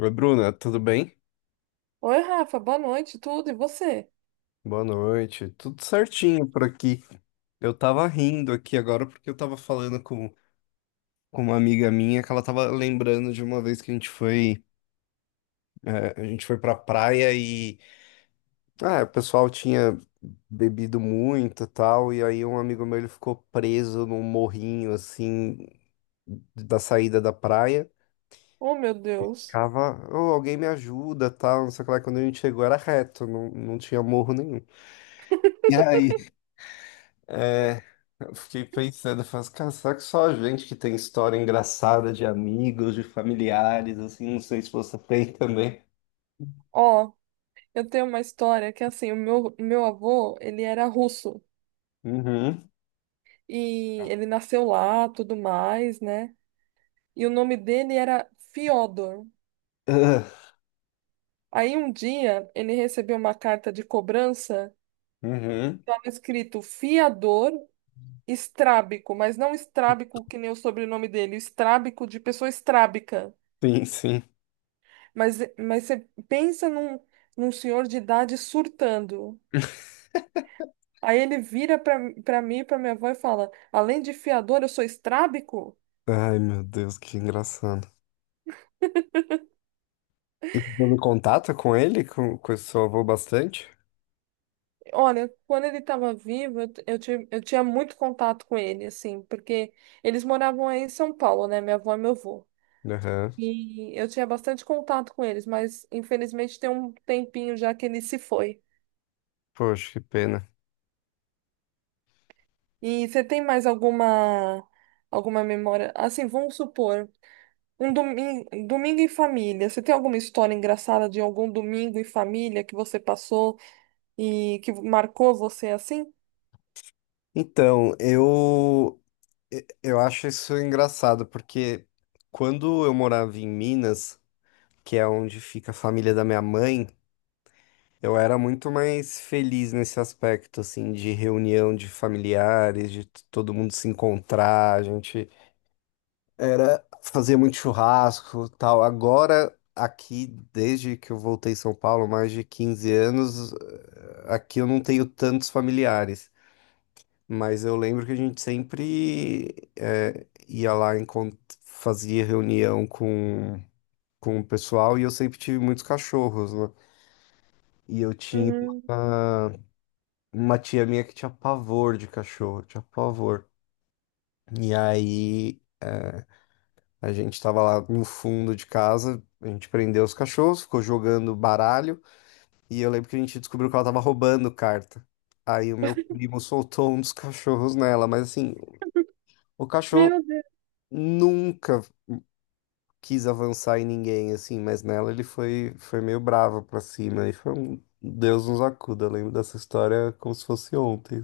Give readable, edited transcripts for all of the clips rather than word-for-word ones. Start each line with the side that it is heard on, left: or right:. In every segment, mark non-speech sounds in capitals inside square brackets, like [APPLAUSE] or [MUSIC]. left: Oi, Bruna, tudo bem?
right: Oi, Rafa, boa noite, tudo, e você?
left: Boa noite. Tudo certinho por aqui. Eu tava rindo aqui agora porque eu tava falando com uma amiga minha que ela tava lembrando de uma vez que a gente foi pra praia e o pessoal tinha bebido muito e tal, e aí um amigo meu ele ficou preso num morrinho assim da saída da praia.
right: Oh, meu Deus.
left: Ficava, "Ô, alguém me ajuda, tal, não sei o que lá." Quando a gente chegou era reto, não tinha morro nenhum. E aí É, eu fiquei pensando, eu faço, cara, será que só a gente que tem história engraçada de amigos, de familiares, assim, não sei se você tem também.
right: Ó, eu tenho uma história que, assim, o meu avô, ele era russo,
left: Uhum.
right: e ele nasceu lá, tudo mais, né? E o nome dele era Fiodor.
left: Ah.
right: Aí, um dia, ele recebeu uma carta de cobrança,
left: Uhum.
right: estava escrito fiador estrábico, mas não estrábico que nem o sobrenome dele, estrábico de pessoa estrábica.
left: Sim, sim.
right: Mas você pensa num senhor de idade surtando. Aí ele pra mim, e pra minha avó e fala: além de fiador, eu sou estrábico?
left: Ai, meu Deus, que engraçado. E você teve contato com ele, com esse seu avô bastante?
right: Olha, quando ele estava vivo, eu, t- eu, ti- eu tinha muito contato com ele, assim, porque eles moravam aí em São Paulo, né? Minha avó e meu avô.
left: Aham.
right: E eu tinha bastante contato com eles, mas infelizmente tem um tempinho já que ele se foi.
left: Poxa, que pena.
right: E você tem mais alguma memória? Assim, vamos supor, um domingo em família. Você tem alguma história engraçada de algum domingo em família que você passou e que marcou você assim?
left: Então, eu acho isso engraçado, porque quando eu morava em Minas, que é onde fica a família da minha mãe, eu era muito mais feliz nesse aspecto, assim, de reunião de familiares, de todo mundo se encontrar, a gente era fazia muito churrasco, tal. Agora aqui, desde que eu voltei em São Paulo, mais de 15 anos, aqui eu não tenho tantos familiares, mas eu lembro que a gente sempre ia lá fazia reunião com o pessoal e eu sempre tive muitos cachorros, né? E eu tinha
right: Hum.
left: uma tia minha que tinha pavor de cachorro, tinha pavor. E aí, a gente tava lá no fundo de casa, a gente prendeu os cachorros, ficou jogando baralho, e eu lembro que a gente descobriu que ela tava roubando carta. Aí o meu primo soltou um dos cachorros nela, mas assim, o cachorro
right: Meu Deus.
left: nunca quis avançar em ninguém, assim, mas nela ele foi meio bravo pra cima, e foi um Deus nos acuda, eu lembro dessa história como se fosse ontem.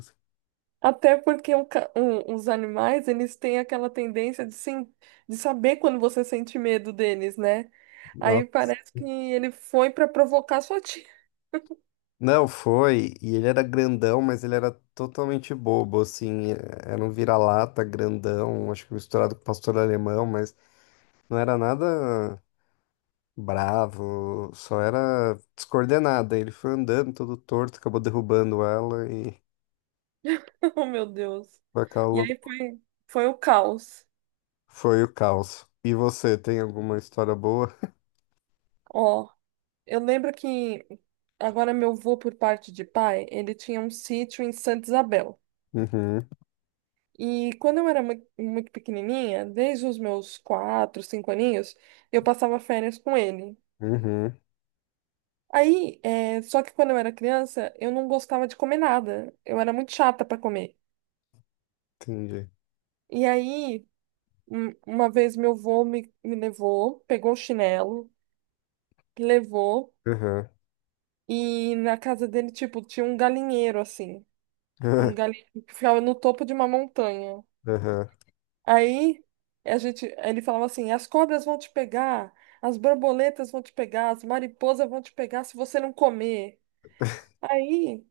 right: Até porque os animais, eles têm aquela tendência de, de saber quando você sente medo deles, né? Aí
left: Assim.
right: parece que ele foi para provocar sua tia.
left: Não, foi. E ele era grandão, mas ele era totalmente bobo, assim. Era um vira-lata grandão, acho que misturado com pastor alemão, mas não era nada bravo, só era descoordenado. Aí ele foi andando todo torto, acabou derrubando ela e
right: [LAUGHS] Oh, meu Deus.
left: foi aquela
right: E
left: lou-
right: foi o caos.
left: foi o caos. E você, tem alguma história boa?
right: Ó, eu lembro que agora meu avô, por parte de pai, ele tinha um sítio em Santa Isabel.
left: [LAUGHS]
right: E quando eu era muito pequenininha, desde os meus quatro, cinco aninhos, eu passava férias com ele.
left: Uhum, uhum,
right: Aí, só que quando eu era criança, eu não gostava de comer nada. Eu era muito chata para comer.
left: entendi.
right: E aí, uma vez meu me levou, pegou o chinelo, me levou,
left: Uhum,
right: e na casa dele, tipo, tinha um galinheiro assim.
left: uhum.
right: Um galinheiro que ficava no topo de uma montanha. Aí a gente, ele falava assim: as cobras vão te pegar, as borboletas vão te pegar, as mariposas vão te pegar se você não comer.
left: [LAUGHS]
right: Aí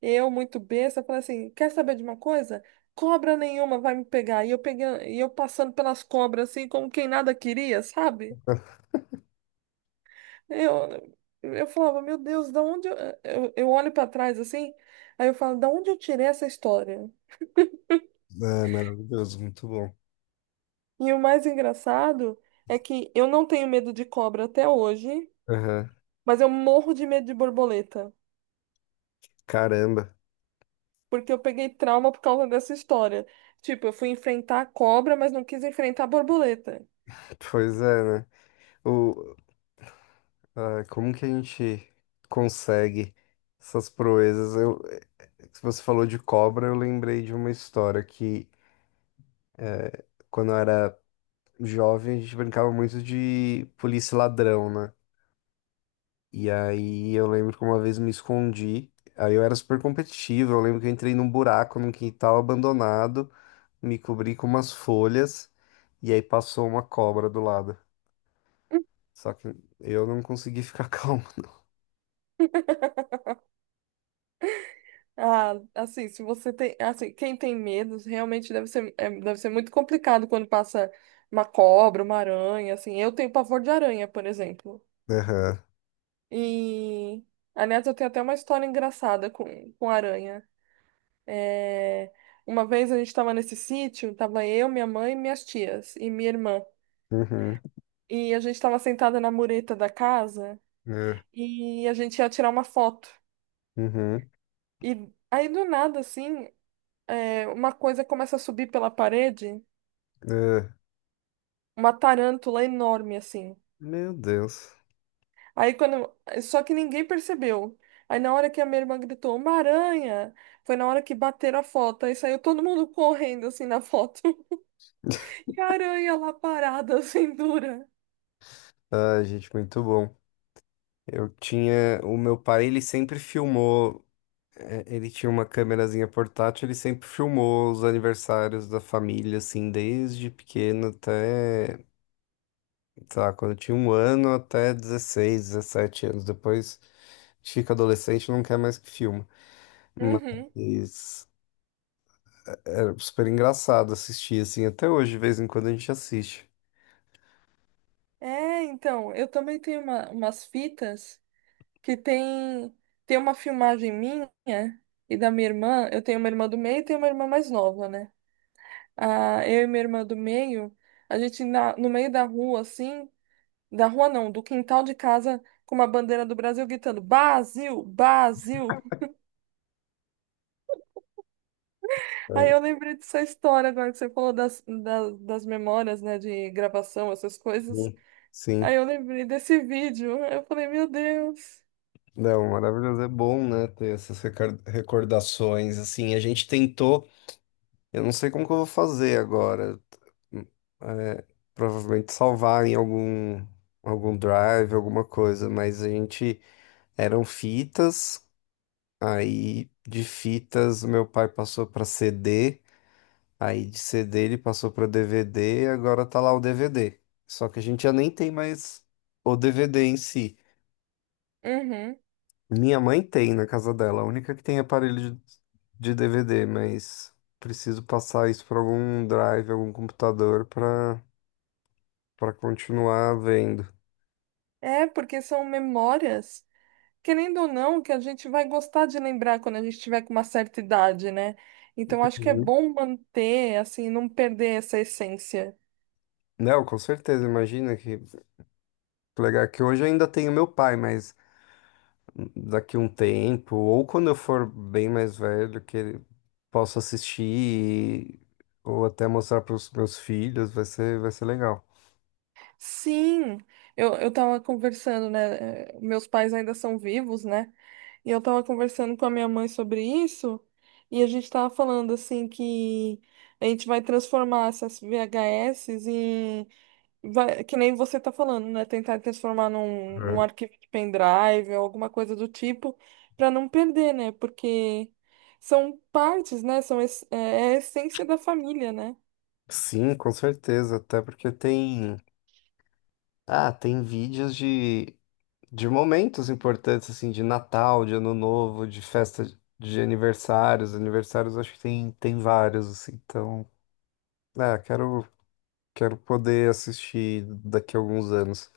right: eu, muito besta, falei assim: quer saber de uma coisa? Cobra nenhuma vai me pegar. E eu pegando, e eu passando pelas cobras assim, como quem nada queria, sabe?
left: [LAUGHS]
right: Eu, eu falava: meu Deus, eu olho para trás assim? Aí eu falo: da onde eu tirei essa história?
left: É maravilhoso, muito bom.
right: E o mais engraçado é que eu não tenho medo de cobra até hoje.
left: Aham.
right: Mas eu morro de medo de borboleta,
left: Caramba,
right: porque eu peguei trauma por causa dessa história. Tipo, eu fui enfrentar a cobra, mas não quis enfrentar a borboleta.
left: pois é, né? O, como que a gente consegue essas proezas? Se você falou de cobra, eu lembrei de uma história que, quando eu era jovem, a gente brincava muito de polícia e ladrão, né? E aí eu lembro que uma vez me escondi, aí eu era super competitivo, eu lembro que eu entrei num buraco num quintal abandonado, me cobri com umas folhas, e aí passou uma cobra do lado. Só que eu não consegui ficar [LAUGHS] calmo.
right: Ah, assim, se você tem, assim, quem tem medos, realmente deve ser, deve ser muito complicado quando passa uma cobra, uma aranha, assim. Eu tenho pavor de aranha, por exemplo.
left: Aham.
right: E, aliás, eu tenho até uma história engraçada com aranha. é Uma vez a gente estava nesse sítio, tava eu, minha mãe e minhas tias e minha irmã.
left: Uhum.
right: E a gente tava sentada na mureta da casa
left: É.
right: e a gente ia tirar uma foto.
left: Uhum.
right: E aí do nada, assim, uma coisa começa a subir pela parede,
left: É,
right: uma tarântula enorme, assim.
left: meu Deus.
right: Aí quando. Só que ninguém percebeu. Aí na hora que a minha irmã gritou: uma aranha! Foi na hora que bateram a foto. Aí saiu todo mundo [LAUGHS] correndo, assim, na foto. [LAUGHS] E a aranha lá parada, [LAUGHS] assim, dura.
left: Ai, gente, muito bom. Eu tinha. O meu pai, ele sempre filmou. Ele tinha uma câmerazinha portátil, ele sempre filmou os aniversários da família, assim, desde pequeno até, sei lá, quando eu tinha um ano até 16 17 anos. Depois a gente fica adolescente e não quer mais que filma.
right: Uhum.
left: Mas era super engraçado assistir, assim, até hoje, de vez em quando a gente assiste.
right: É, então, eu também tenho umas fitas que tem tem uma filmagem minha e da minha irmã. Eu tenho uma irmã do meio e tenho uma irmã mais nova, né? Ah, eu e minha irmã do meio, no meio da rua, assim, da rua não, do quintal de casa, com uma bandeira do Brasil gritando: Brasil, Brasil! [LAUGHS] Aí eu
left: É.
right: lembrei dessa história agora que você falou das memórias, né, de gravação, essas coisas.
left: Sim. Sim.
right: Aí eu lembrei desse vídeo. Eu falei: meu Deus.
left: Não, maravilhoso. É bom, né, ter essas recordações, assim, a gente tentou, eu não sei como que eu vou fazer agora, hum, é, provavelmente salvar em algum drive, alguma coisa, mas a gente, eram fitas, aí de fitas meu pai passou para CD, aí de CD ele passou para DVD, agora tá lá o DVD, só que a gente já nem tem mais o DVD em si.
right: Uhum.
left: Minha mãe tem na casa dela, a única que tem aparelho de, DVD, mas preciso passar isso para algum drive, algum computador para continuar vendo.
right: É, porque são memórias, querendo ou não, que a gente vai gostar de lembrar quando a gente tiver com uma certa idade, né? Então acho que é
left: Uhum.
right: bom manter, assim, não perder essa essência.
left: Não, com certeza, imagina que legal. É que hoje eu ainda tenho meu pai, mas daqui um tempo, ou quando eu for bem mais velho, que ele posso assistir ou até mostrar para os meus filhos, vai ser legal.
right: Sim, eu tava conversando, né? Meus pais ainda são vivos, né? E eu tava conversando com a minha mãe sobre isso, e a gente tava falando assim que a gente vai transformar essas VHS. Vai, que nem você tá falando, né? Tentar transformar num
left: É.
right: arquivo de pendrive ou alguma coisa do tipo, para não perder, né? Porque são partes, né? É a essência da família, né?
left: Sim, com certeza, até porque tem, tem vídeos de momentos importantes, assim, de Natal, de Ano Novo, de festa de aniversários. Aniversários acho que tem vários, assim. Então, é, quero, quero poder assistir daqui a alguns anos.